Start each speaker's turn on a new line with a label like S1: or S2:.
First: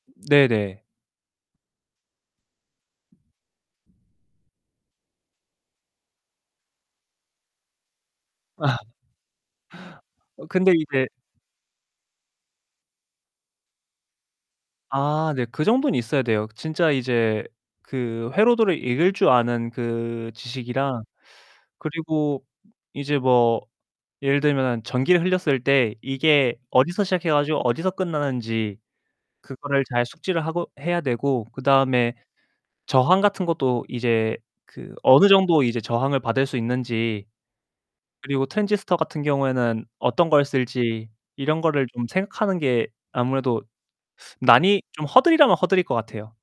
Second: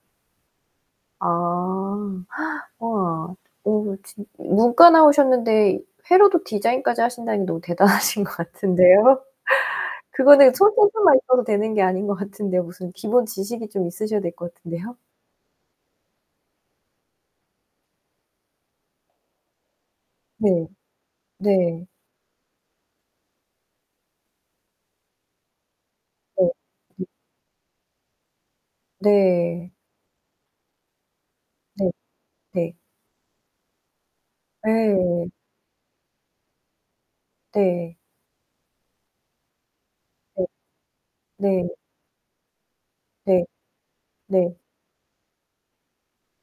S1: 네네.
S2: 아 우와. 오 진 문과 나오셨는데 회로도 디자인까지 하신다니 너무 대단하신 것
S1: 아.
S2: 같은데요.
S1: 어
S2: 그거는
S1: 근데 이제
S2: 손재주만 있어도 되는 게 아닌 것 같은데요. 무슨 기본 지식이 좀 있으셔야 될 것 같은데요.
S1: 아 네. 그 정도는 있어야 돼요. 진짜 이제 그 회로도를 읽을 줄 아는 그
S2: 네.
S1: 지식이랑
S2: 네.
S1: 그리고 이제 뭐 예를 들면은 전기를 흘렸을 때
S2: 네.
S1: 이게 어디서
S2: 음.
S1: 시작해 가지고 어디서 끝나는지
S2: 네.
S1: 그거를 잘 숙지를 하고 해야 되고
S2: 네.
S1: 그다음에
S2: 네.
S1: 저항 같은 것도 이제 그 어느
S2: 예.
S1: 정도 이제 저항을 받을 수 있는지
S2: 네.
S1: 그리고 트랜지스터 같은 경우에는 어떤
S2: 네.
S1: 걸 쓸지 이런
S2: 네.
S1: 거를 좀 생각하는 게
S2: 네.
S1: 아무래도
S2: 네.
S1: 난이 좀 허들이라면 허들일 것 같아요.